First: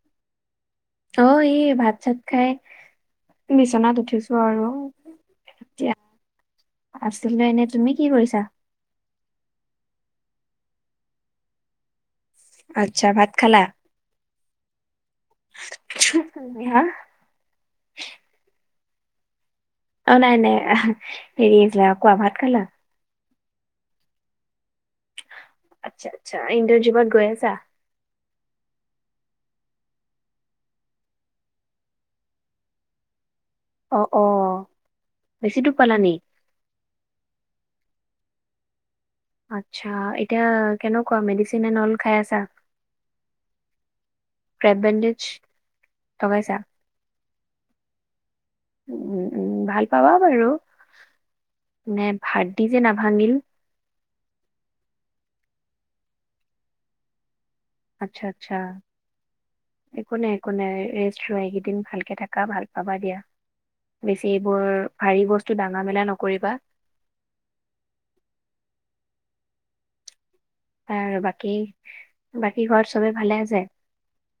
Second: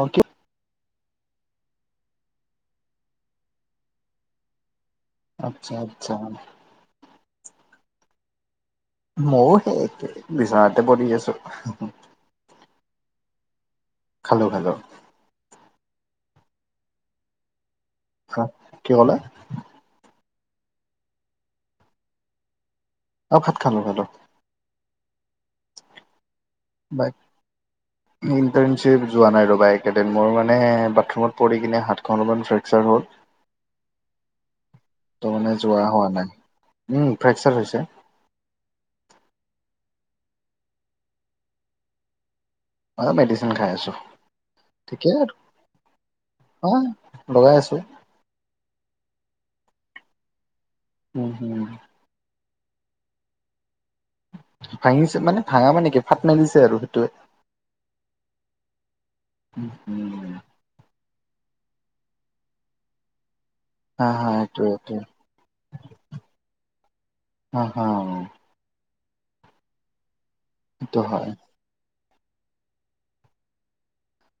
অ' কি? অ' এই ভাত-চাত খাই, বিচনাত উঠিছোঁ আৰু। আচ্ছা, আচ্ছা। আছিলোঁ এনে। তুমি কি কৰিছা? মইয়ো সেই একে, বিচনাতে পৰি আছোঁ। আচ্ছা, ভাত খালা? খালোঁ, খালোঁ। [unintelligible] হা হা কি ক'লে? অ' নাই, নাই হেৰি আছিলে। অ' কোৱা, ভাত খালা? অ' ভাত খালোঁ-খালোঁ। আচ্ছা, আচ্ছা। ইণ্টাৰ্ণশ্বিপত গৈ আছা? ইণ্টাৰ্ণশ্বিপ যোৱা নাই ৰ'বা এইকেইদিন। মোৰ মানে, বাথৰুমত পৰি কিনে হাতখন অলপমান ফ্ৰেকচাৰ হ'ল। অ' অ' ত' মানে বেছি দুখ যোৱা পালা হোৱা নি? নাই উম' ফ্ৰেকচাৰ হৈছে। আচ্ছা, এতিয়া কেনেকুৱা? মেডিচিন এন অল খাই আছা? অ' মেডিচিন খাই আছোঁ। ক্ৰেপ ঠিকে বেণ্ডেজ আৰু লগাইছা? অ'। লগাই আছোঁ। উম উম, ভাল পাবা বাৰু। উম, হম। নে হাড়দি যে নাভাঙিল। ভাঙিছে মানে ভাঙা মানে কি ফাট মেলিছে আৰু সেইটোৱে। আচ্ছা, আচ্ছা। একো নাই, উম একো নাই, ৰেষ্ট লোৱা এইকেইদিন ভালকে থাকা, ভাল পাবা দিয়া। হা হা বেছি এইবোৰ এইটোৱে এইটোৱে ভাৰি বস্তু দাঙা মেলা নকৰিবা। অঁ, অঁ। সেইটো আৰু হয় বাকী, বাকী ঘৰত চবে ভালে আছে?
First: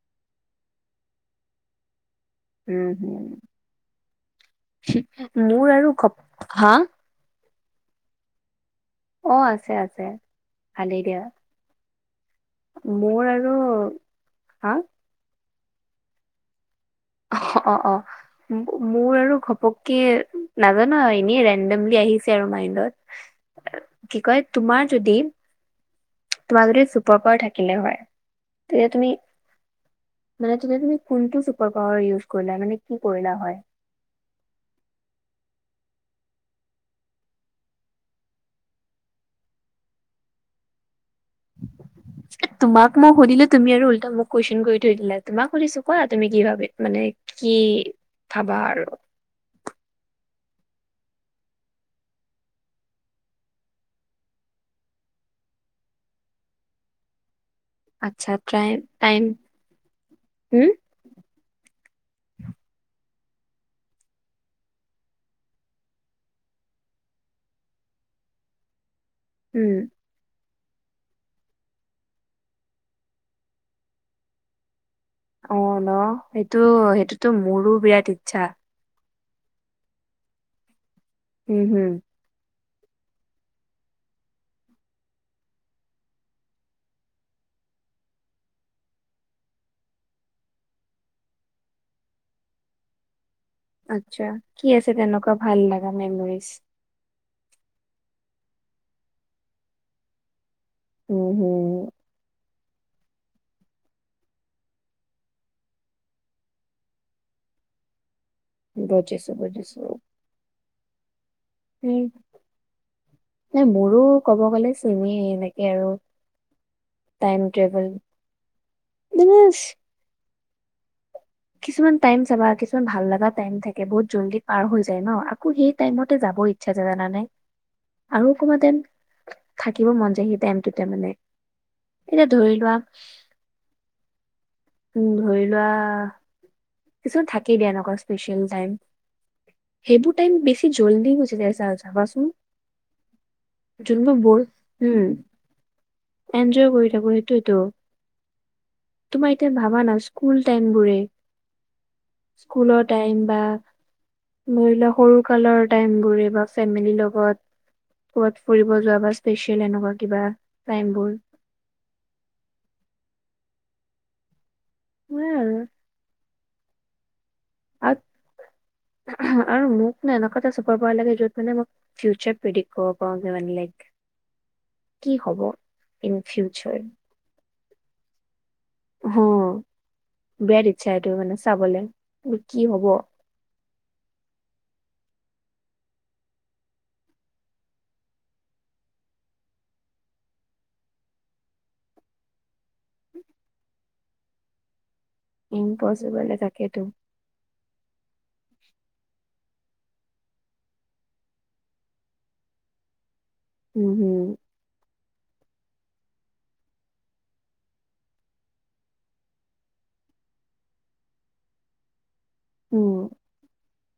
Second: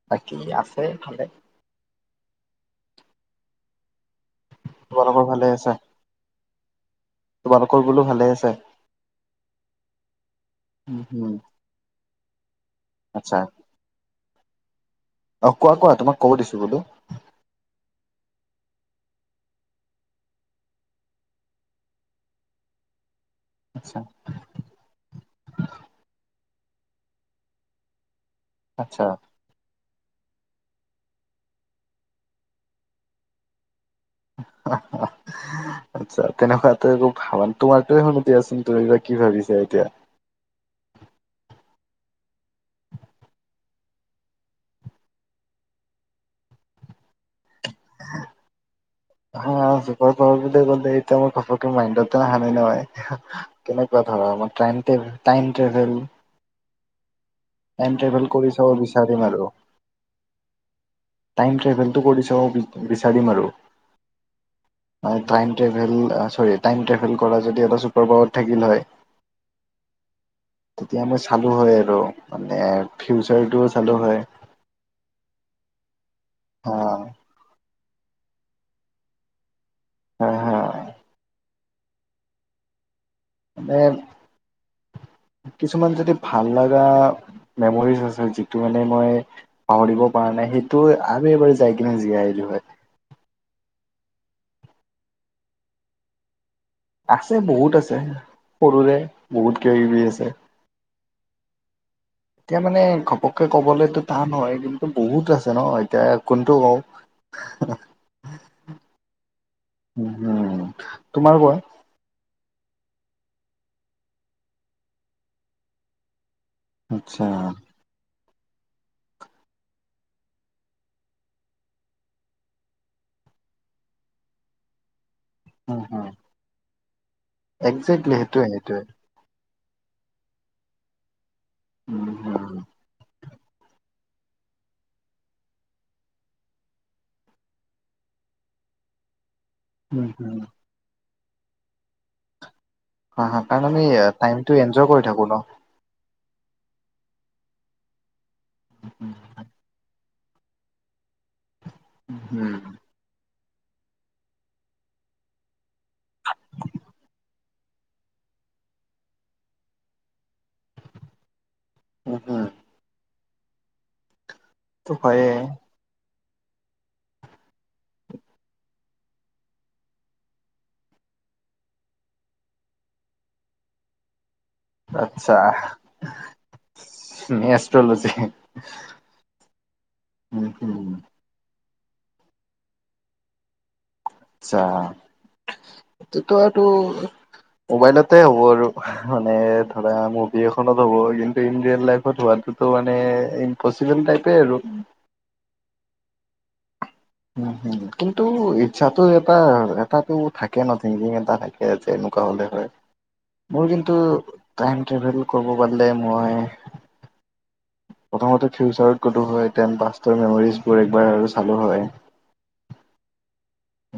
বাকী আছে ভালে। উম, তোমালোকৰ হম ভালে আছে মোৰ আৰু ঘপ হা! তোমালোকৰ বোলো ভালে আছে? অঁ আছে, আছে উম ভালেই দিয়া। হুম মোৰ আচ্ছা আৰু হা! অঁ কোৱা, কোৱা তোমাক ক'ব দিছো বোলো। অহ, অঁ, অঁ। মোৰ আৰু ঘপককে নাজানা এনেই ৰেনডমলি আহিছে আৰু মাইণ্ডত। আচ্ছা কি কয় তোমাৰ যদি- তোমাৰ যদি চুপাৰ পাৱাৰ থাকিলে হয় তেতিয়া আচ্ছা তুমি- মানে তেতিয়া তুমি কোনটো চুপাৰ পাৱাৰ ইউজ কৰিলা মানে কি কৰিলা হয়? [unintelligible] আচ্ছা তেনেকুৱা ত ভাবা নাই, তোমাৰেটোৱে শুনো দিয়াচোন তুমি বা কি ভাবিছা এতিয়া? [unintelligible] তোমাক মই সুধিলো তুমি আৰু উল্টা মোক কুৱেশন কৰি থৈ দিলা। তোমাক সুধিছো কোৱা তুমি কি ভাবে মানে- কি ভাবা আৰু? হ চুপাৰ পাৱাৰ বুলি কলে এতিয়া মই ঘপককে মাইণ্ডতে আহা নাই নহয়। কেনেকুৱা ধৰা আমাৰ টাইম ট্ৰেভেল- টাইম ট্ৰেভেল আচ্ছা কৰি চাব ট্ৰাই বিচাৰিম টাইম আৰু উম- টাইম ট্ৰেভেলটো কৰি চাব বিচাৰিম আৰু। [inaudible] ট্ৰাইম ট্ৰেভেল চৰি টাইম ট্ৰেভেল কৰা যদি এটা চুপাৰ পাৱাৰ থাকিল হয়- উম। তেতিয়া মই চালোঁ হয় আৰু মানে ফিউচাৰটোও চালো হয়। অঁ ন সেইটো হা সেইটোতো মোৰো বিৰাট ইচ্ছা। হা হা। উম, হুম। মানে- কিছুমান যদি ভাল লগা মেমৰিজ আছে যিটো মানে মই- পাহৰিব পৰা নাই, সেইটো আৰু এবাৰ যাই কিনে জীয়াই আহিলো হয়। আচ্ছা, কি আছে তেনেকুৱা ভাল লগা মেমৰিজ? আছে বহুত আছে, সৰুৰে বহুত কিব কিবি আছে। উম, হুম। এতিয়া মানে ঘপককে কবলৈতো টান হয় কিন্তু বহুত আছে ন, এতিয়া কোনটো কওঁ? অ [unintelligible] বুজিছো, বুজিছো। উম তোমাৰ কোৱা? নাই, মোৰো কব গ'লে চেমেই এনেকে আৰু আচ্ছা টাইম ট্ৰেবল ডেমেজ কিছুমান টাইম চাবা কিছুমান ভাল লগা টাইম থাকে বহুত জল্দি পাৰ হৈ যায় ন আকৌ সেই উম হম টাইমত যাব ইচ্ছা যে জানা নাই একজেক্টলি আৰু সেইটোৱে অকণমান টাইম সেইটোৱে থাকিব মন যায় সেই টাইমটোতে মানে উম এতিয়া হম ধৰি লোৱা উম ধৰি লোৱা কিছুমান থাকেই দিয়া এনেকুৱা স্পেচিয়েল টাইম উম সেইবোৰ হম টাইম বেছি কি জল্দি গুছি যায় চাল চাবচোন। হা হা কাৰণ আমি টাইম টো এন্জয় উম কৰি থাকো ন। এনজয় কৰি থাকো সেইটোৱেটো তোমাৰ এতিয়া ভাবা না স্কুল টাইম বোৰে উম স্কুলৰ টাইম বা ধৰি লোৱা সৰু কালৰ টাইম বোৰে বা ফেমিলিৰ লগত ক'ৰবাত ফুৰিব যোৱা বা স্পেচিয়েল এনেকুৱা কিবা টাইম বোৰ। উম। সেই টো হয় ৱে। সেয়াই আৰু আৰু মোক ন এনেকুৱা এটা চোপাৰ পাওৰা লাগে য'ত মানে মই ফিউচাৰ পিডিক কৰিব যে ওৱান লাইক। কি আচ্ছা হ'ব ইন ফিউচাৰ? এষ্ট্ৰলজি। উম বিৰাট হম ইচ্ছা এইটো মানে চাবলৈ। কিন্তু কি হ'ব? যা তেতিয়াটো মোবাইলতে হ'ব আৰু মানে ধৰা মুভি এখনত হ'ব কিন্তু ইন ৰিয়েল লাইফত হোৱাটো ইটো মানে ইম্পপচিবল টাইপে আৰু। ইম্পপচিবলে তাকেতো। উম হুম কিন্তু ইচ্ছাটো এটা এটাটো থাকে ন থিংকিং এটা থাকে। কেনেকুৱা হ'লে হয়? [inaudible] মোৰ কিন্তু হম টাইম ট্ৰেভেল কৰিব পৰিলে মই প্ৰথমতে ফিউচাৰত গ'লোঁ হয় দেন পাষ্টৰ মেমৰিজবোৰ একবাৰ আৰু চালো হয়। উম।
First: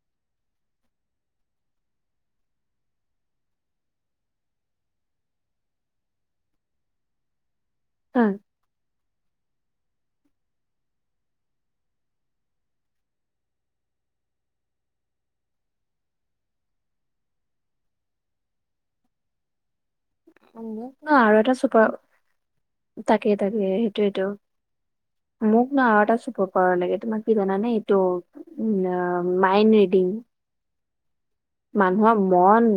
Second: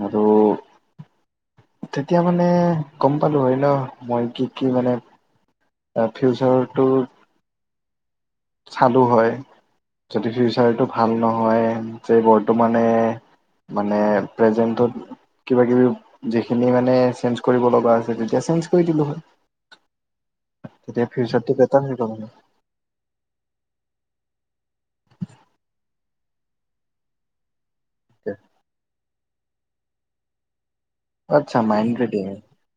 আৰু তেতিয়া মানে গম পালো হয় ন মই কি কি মানে ফিউচাৰটোত অ'। চালো হয় যদি ফিউচাৰটো ভাল নহয় যে বৰ্তমানে মানে প্ৰেজেণ্টত কিবা কিবি যিখিনি মানে চেঞ্জ কৰিব লগা আছে তেতিয়া চেঞ্জ কৰি দিলো হয়। মোক তেতিয়া ন আৰু ফিউচাৰটো এটা বেটাৰ হৈ চুপাৰ গ'ল হয়। তাকে তাকে সেইটোৱে টো। মোক ন আৰু এটা চোপাৰ পাওৱাৰ লাগে, তোমাৰ কি জানে নে? টো উ মাইণ্ডৰিডিং। আচ্ছা মাইণ্ড মানুহৰ ৰিডিং মন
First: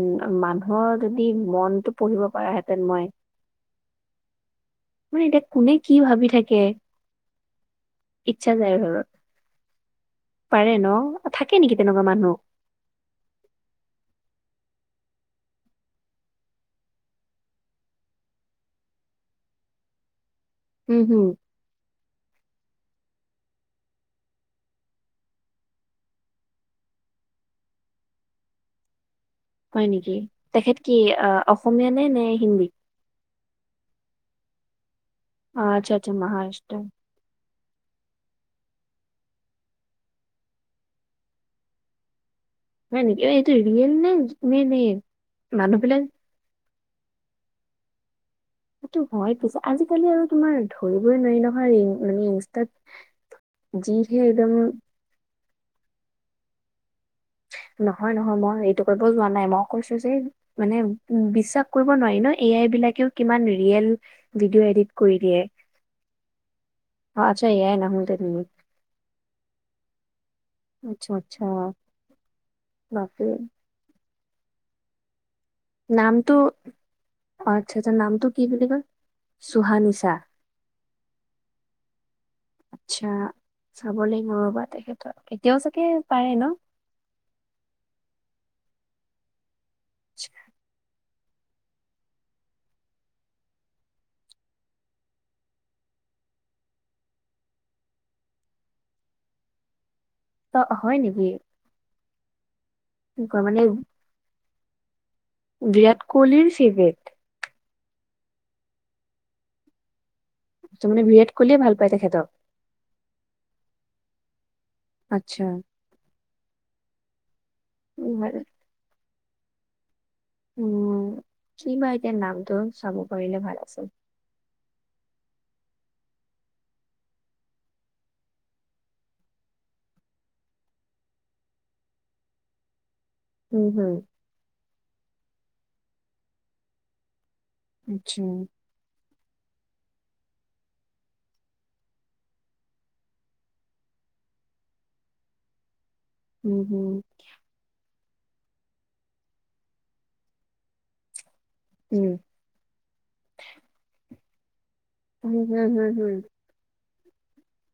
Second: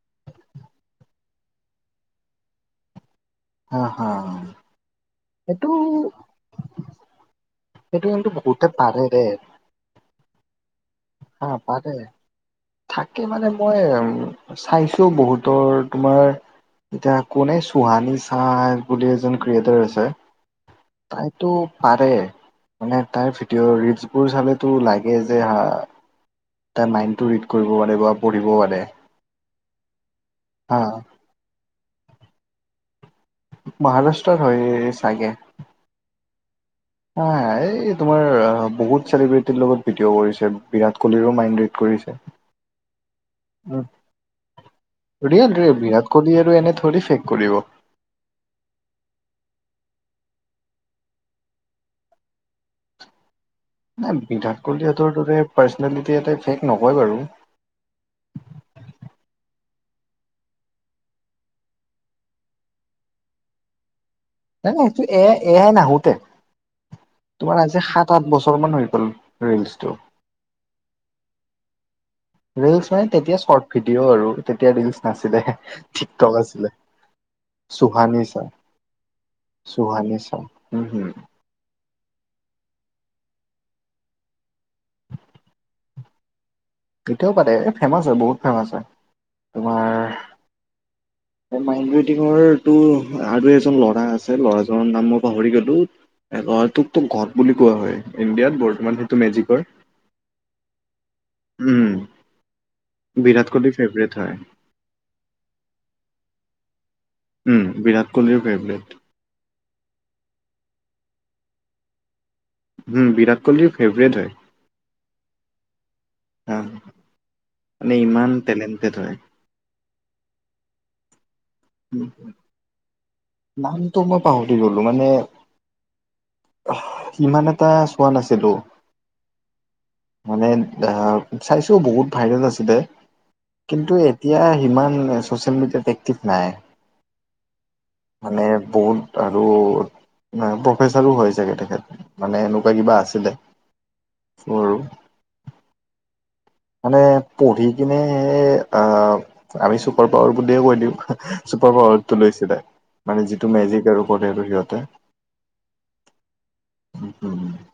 মানুহৰ যদি মনতটো পঢ়িব পাৰ হেঁতেন মই হা হা মানে এতিয়া এইটো কোনে কি ভাবি থাকে? সেইটো কিন্তু ইচ্ছা বহুতে যায় ঘৰত পাৰে দে। পাৰে ন? থাকে অ', নেকি তেনেকুৱা পাৰে। মানুহ থাকে মানে মই উম, চাইছোঁ বহুতৰ তোমাৰ এতিয়া কোনে চুহানী চাহ বুলি এজন ক্ৰিয়েটাৰ আছে, উম হম তাইতো পাৰে, মানে তাইঅ' ভিডিঅ' ৰিলচ বোৰ চালেতো লাগে যে হা তাই মাইণ্ডটো ৰিড কৰিব পাৰে বা পঢ়িব পাৰে। হয় নেকি? তেখেত হা কি অ-অসমীয়া নে নে হিন্দী? মহাৰাষ্ট্ৰত হয় চাগে। অ', আচ্ছা আচ্ছা মহাৰাষ্ট্ৰ। অ', এই তোমাৰ বহুত চেলিব্ৰিটিৰ লগত ভিডিঅ' কৰিছে বিৰাট কোহলিৰো মাইণ্ড ৰিড কৰিছে। হয় নেকি [unintelligible] উম, নে নে নে ৰিয়েল ৰিয়েল মানুহ বিলাক বিৰাট কোহলি আৰু এনে থৰি ফেক কৰিব। সেইটো হয় পিছে আজিকালি আৰু তোমাৰ ধৰিবই নোৱাৰি নহয় মানে ইনষ্টাত ন যিহে একদম বিৰাট কোহলিহঁতৰ দৰে পাৰ্চনেলিটি এটাই ফেক নকয় বাৰু। নহয় নহয় মই এইটো কব যোৱা নাই মই কৈছোঁ যে মানে উম, বিশ্বাস কৰিব নোৱাৰি ন এ আই বিলাকেও কিমান ৰিয়েল ভিডিঅ' নাই নাই এডিট সেইটো কৰি দিয়ে। এয়া-এয়াই নাহোতে। অ' আচ্ছা এ তোমাৰ আই আজি নাহো সাত আঠ তেনেকে। বছৰ মান হৈ গ'ল ৰিলচটো। আচ্ছা আচ্ছা। ৰিলচ মানে তেতিয়া বাপৰে চৰ্ট ভিডিঅ' আৰু তেতিয়া ৰিলচ নাছিলে [inaudible] টিক নামটো টক আছিলে। আচ্ছা আচ্ছা চুহানী নামটো কি চাহ, বুলি কয়? চুহানিছা। চুহানী চাহ উম, হুম। [unintelligible] আচ্ছা, চাব লাগিব ৰবা তেখেতৰ এতিয়াও চাগে পাৰে ন? এতিয়াও পাৰে এ ফেমাচ হয় বহুত ফেমাচ হয়। তোমাৰ [unintelligible] মাইণ্ড ডিঙৰটো আৰু এজন ল'ৰা আছে ল'ৰাজনৰ নাম মই পাহৰি গলোঁ। ল'ৰাটোকতো ঘট বুলি কোৱা হয় ইণ্ডিয়াত বৰ্তমান সেইটো মেজিকৰ। অ', হয় নেকি? উম, কি কয় বিৰাট মানে কোহলি ফেভৰেট হয়। বিৰাট কোহলিৰ ফিভৰেট? উম, বিৰাট কোহলিৰ ফেভৰেট। তাৰমানে বিৰাত কোহলিয়ে ভাল পায় তেখেতক। উম, বিৰাট কোহলিৰ ফেভৰেট হয়। আচ্ছা। মানে ইমান টেলেণ্টেড হয়। উম, কি বা এতিয়া নামটো চাব পাৰিলে ভাল আছিল। নামটো মই পাহৰি গলো মানে অহ, ইমান এটা চোৱা নাছিলোঁ। মানে আহ, চাইছোঁ বহুত ভাইৰেল আছিলে। উম হম কিন্তু এতিয়া সিমান চচিয়েল মিডিয়াত একটিভ নাই। আচ্ছা মানে বহুত আৰু নাই প্ৰফেচাৰো হয় চাগে তেখেত মানে এনেকুৱা কিবা আছিলে। স্মৰো উম হম মানে পঢ়ি কিনে আ, আমি চুপাৰ পাৱাৰ বুলিয়ে কৈ দিওঁ। Super um. পাৱাৰটো লৈছিলে মানে যিটো মেজিক আৰু কৰে আৰু সিহঁতে। উম হুম হুম হুম হুম। উম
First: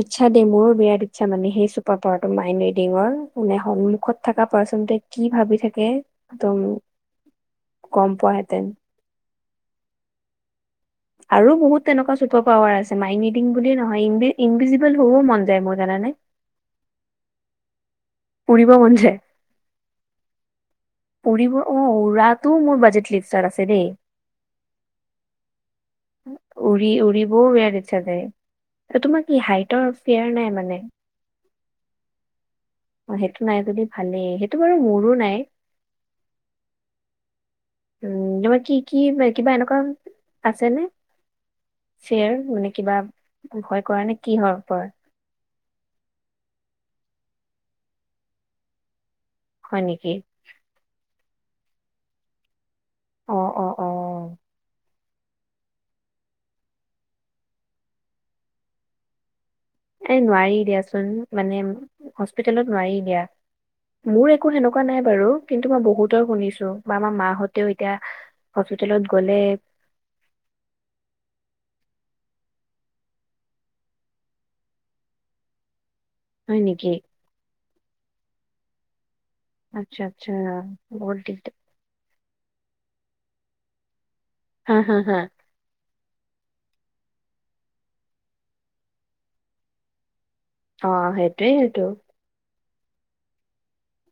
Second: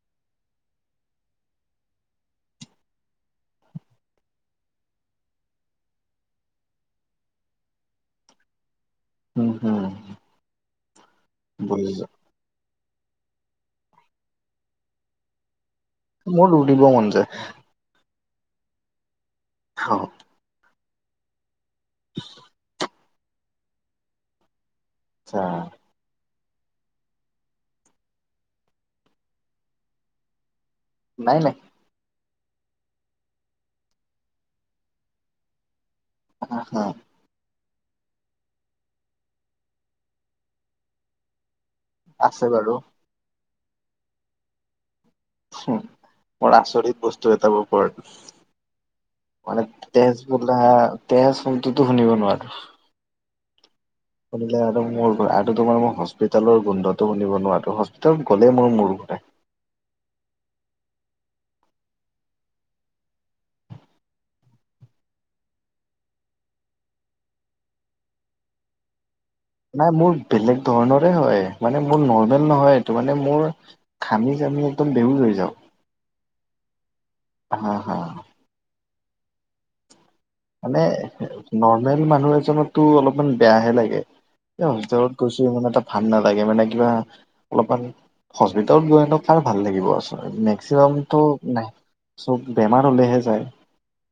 ইচ্ছা দেই মোৰ বিৰাট ইচ্ছা মানে সেই চুপাৰ পাৱাৰটো মাইণ্ড ৰিডিঙৰ মানে সন্মুখত থকা পাৰ্চনটোৱে- কি ভাবি থাকে একদম গম পোৱা হেঁতেন। উম, হুম। আৰু বহুত বুজিছো তেনেকুৱা চু- পাৰ পাৱাৰ আছে মাইন্ড ৰিডিং বুলিয়ে নহয়, ইনভিজিবল হবওঁ মন যায় মোৰ জানানে। মোৰ উৰিব মন যায়। ফুৰিব মন যায়। অঁ। উৰিব অঁ, উৰাতো মোৰ বাজেট লিষ্টত আছে দেই। আচ্ছা। উৰি উৰি বউ বিৰাট ইচ্ছা যায়। তোমাৰ কি হাইটৰ ফেয়াৰ নাই মানে। নাই নাই। অঁ সেইটো নাই যদি ভালেই, সেইটো বাৰু মোৰো নাই। অঁ, হা। উম, তোমাৰ কি কি কিবা এনেকুৱা আছে নে? ফিয়েৰ আছে মানে বাৰু কিবা ভয় কৰা নে কি হয় ওপৰত? মোৰ আচৰিত বস্তু এটাৰ ওপৰত মানে হয় নেকি তেজগোট- বা তেজ শব্দটো শুনিব নোৱাৰো। অঁ, অঁ, অঁ, অঁ। শুনিলে আৰু মোৰ গল আৰু তোমাৰ মই হ- হস্পিটেলৰ গোন্ধটো শুহিব নোৱাৰাতো, হস্পিতেলত গ'লেই মোৰ মূৰ ঘূৰাই। এই নোৱাৰি দিয়াচোন মানে হস্পিটেলত নোৱাৰি দিয়া। মোৰ একো সেনেকুৱা নাই বাৰু কিন্তু মই বহুতৰ শুনিছোঁ বা আমাৰ মাহঁতেও এতিয়া- হস্পিটেলত গ'লে- নাই মোৰ বেলেগ ধৰণৰে হয় মানে মোৰ নৰ্মেল নহয়টো মানে মোৰ- ঘামি যামি একদম বেহুজ হৈ যাওঁ, হয় নেকি হা হা। আচ্ছা, আচ্ছা। মানে বহুত দিগদাৰ নৰ্মেল মানুহ এজনতো অলপমান বেয়াহে লাগে। এই হা হা হস্পিটেলত হা গৈছো- মানে এটা ভাল নালাগে মানে কিবা অলপমান- হস্পিটেলত গৈ নো কাৰ ভাল লাগিব, আচলতে অ মেক্সিমামটো নাই। সেইটোয়েইটো চব বেমাৰ হলেহে যায়।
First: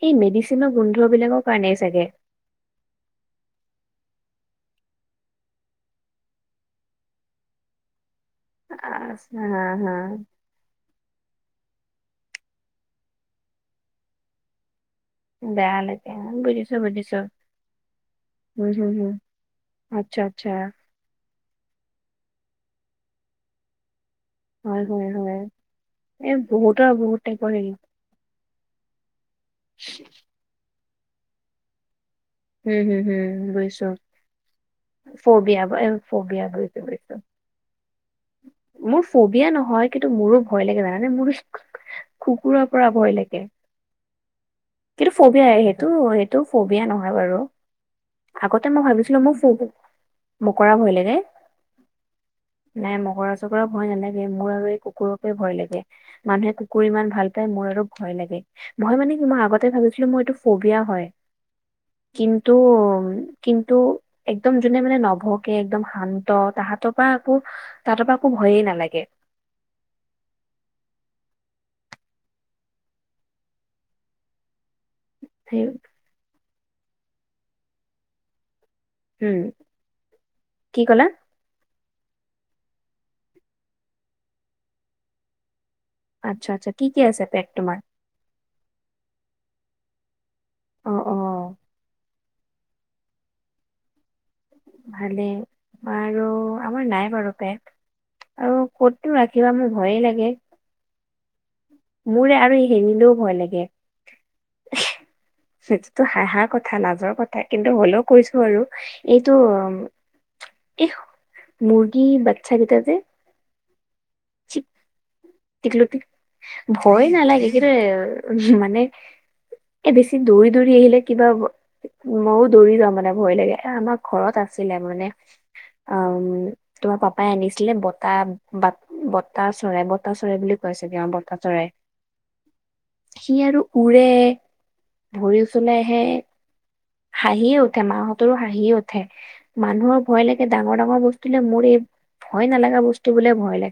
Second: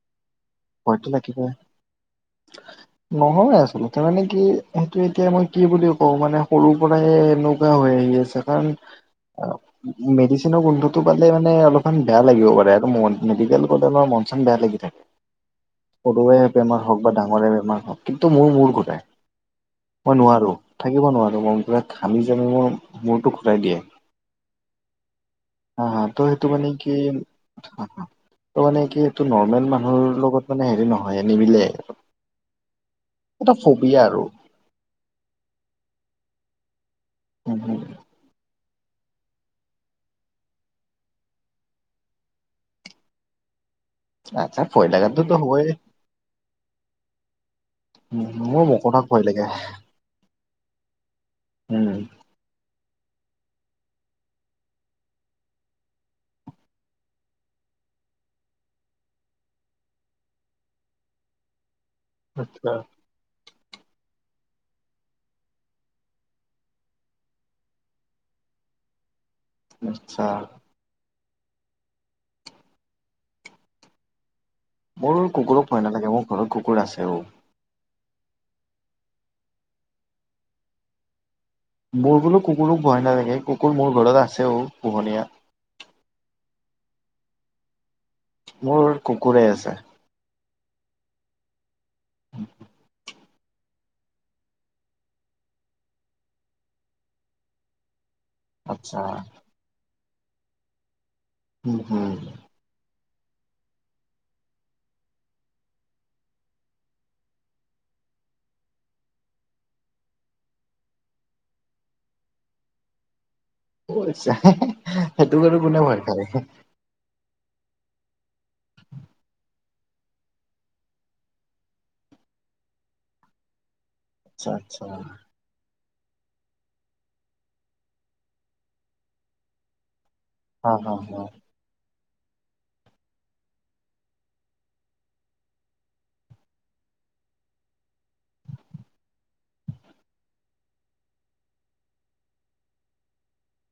এই মেডিচিনৰ গোন্ধ ভয়তো লাগিবই। বিলাকৰ কাৰণেই চাগে। নহয় আচলতে মানে কি সেইটো এতিয়া মই কি বুলি কওঁ মানে সৰু পৰাই এনেকুৱা হৈ আহি আছে। কাৰ আচ্ছা, হা হা মেডিচিন- মেডিচিনৰ গোন্ধটো পালে মানে অলপমান বেয়া লাগিব পাৰে আৰু মেডিকেল গলে অলপ মন চন বেয়া লাগি থাকে। বেয়া লাগে। সৰুৱে বুজিছো বেমাৰ হও‍ঁক বা বুজিছো ডাঙৰে বেমাৰ হওঁক কিন্তু মোৰ উম মূৰ হম ঘূৰাই, হম মই আচ্ছা আচ্ছা নোৱাৰো। থাকিব নোৱাৰোঁ মনটোৱে ঘামি যে মোৰ মূৰটো ঘূৰাই দিয়ে। হয় হয় হয় অঁ হা ত এই সেইটো মানে বহুতৰ কি? বহুত টাইপৰ হেৰি ত মানে কি এইটো নৰ্মেল মানুহৰ লগত মানে হেৰি নহয় নিমিলে। উম হম হম এটা বুজিছো ফবিয়া আৰু। ফবিয়া ফবিয়া বুজিছো বুজিছো। উম, হুম। মোৰ ফবিয়া নহয় কিন্তু মোৰো ভয় লাগে জানানে মোৰ কুকুৰৰ পৰা ভয় লাগে। আচ্ছা ভয় কিন্তু লাগাতো ফবিয়া হয়ে সেইটো সেইটো ফবিয়া নহয় বাৰু। মোৰ আগতে মই মকৰাক ভাবিছিলোঁ ভয় মোৰ লাগে। [unintelligible] মোকৰা ভয় লাগে। উম। নাই মকৰা চকৰা ভয় নালাগে, মোৰ আৰু এই কুকুৰকে ভয় লাগে। মানুহে কুকুৰ ইমান ভাল পায় মোৰ আৰু ভয় লাগে। ভয় মানে কি মই আগতে ভাবিছিলোঁ মোৰ এইটো ফবিয়া হয়। কিন্তু আচ্ছা। কিন্তু একদম যোনে মানে নভকে একদম শান্ত তাহাঁতৰ পৰা আকৌ তাহাঁতৰ পৰা একো ভয়েই নালাগে। আচ্ছা। মোৰ সেই কুকুৰক ভয় নালাগে, মোৰ ঘৰত কুকুৰ আছেও। উম, কি কলা? মোৰ বোলো কুকুৰো ভয় নালাগে কুকুৰ মোৰ ঘৰত আছেও পোহনীয়া। আচ্ছা আচ্ছা, কি আছে পেত তোমাৰ? মোৰ কুকুৰে আছে। অ', অ'। [unintelligible] ভালেই, আৰু আমাৰ নাই বাৰু পেট। আৰু আচ্ছা ক'তনো ৰাখিবা মোৰ ভয়ে লাগে। উম হম। মোৰে আৰু হেৰিলেও ভয় লাগে [unintelligible] সেইটোতো হাঁহা কথা লাজৰ কথা কিন্তু হলেও কৈছোঁ আৰু। এইটো এই মুৰ্গী বাচ্ছা কেইটা যে। [unintelligible] চিক সেইটো বাৰু কোনে টিকলতি ভয় খায়। ভয় নালাগে কিন্তু মানে এ বেছি দৌৰি দৌৰি আহিলে কিবা ময়ও দৌৰি যাওঁ মানে ভয় লাগে, এ আমাক ঘৰত আচ্ছা আছিলে আচ্ছা মানে। আম তোমাৰ পাপাই আনিছিলে বতা বাত বতা চৰাই বত বতা চৰাই বুলি হা কয় হা চাগে অ', হা। বতা চৰাই। সি আৰু উৰে, ভৰি ওচলে আহে। হাঁহিয়ে উঠে মাহঁতৰো হাঁহিয়ে উঠে। মানুহৰ ভয় লাগে ডাঙৰ ডাঙৰ বস্তুলে মোৰ এই ভয় নালগা বস্তু বোলে ভয় লাগে।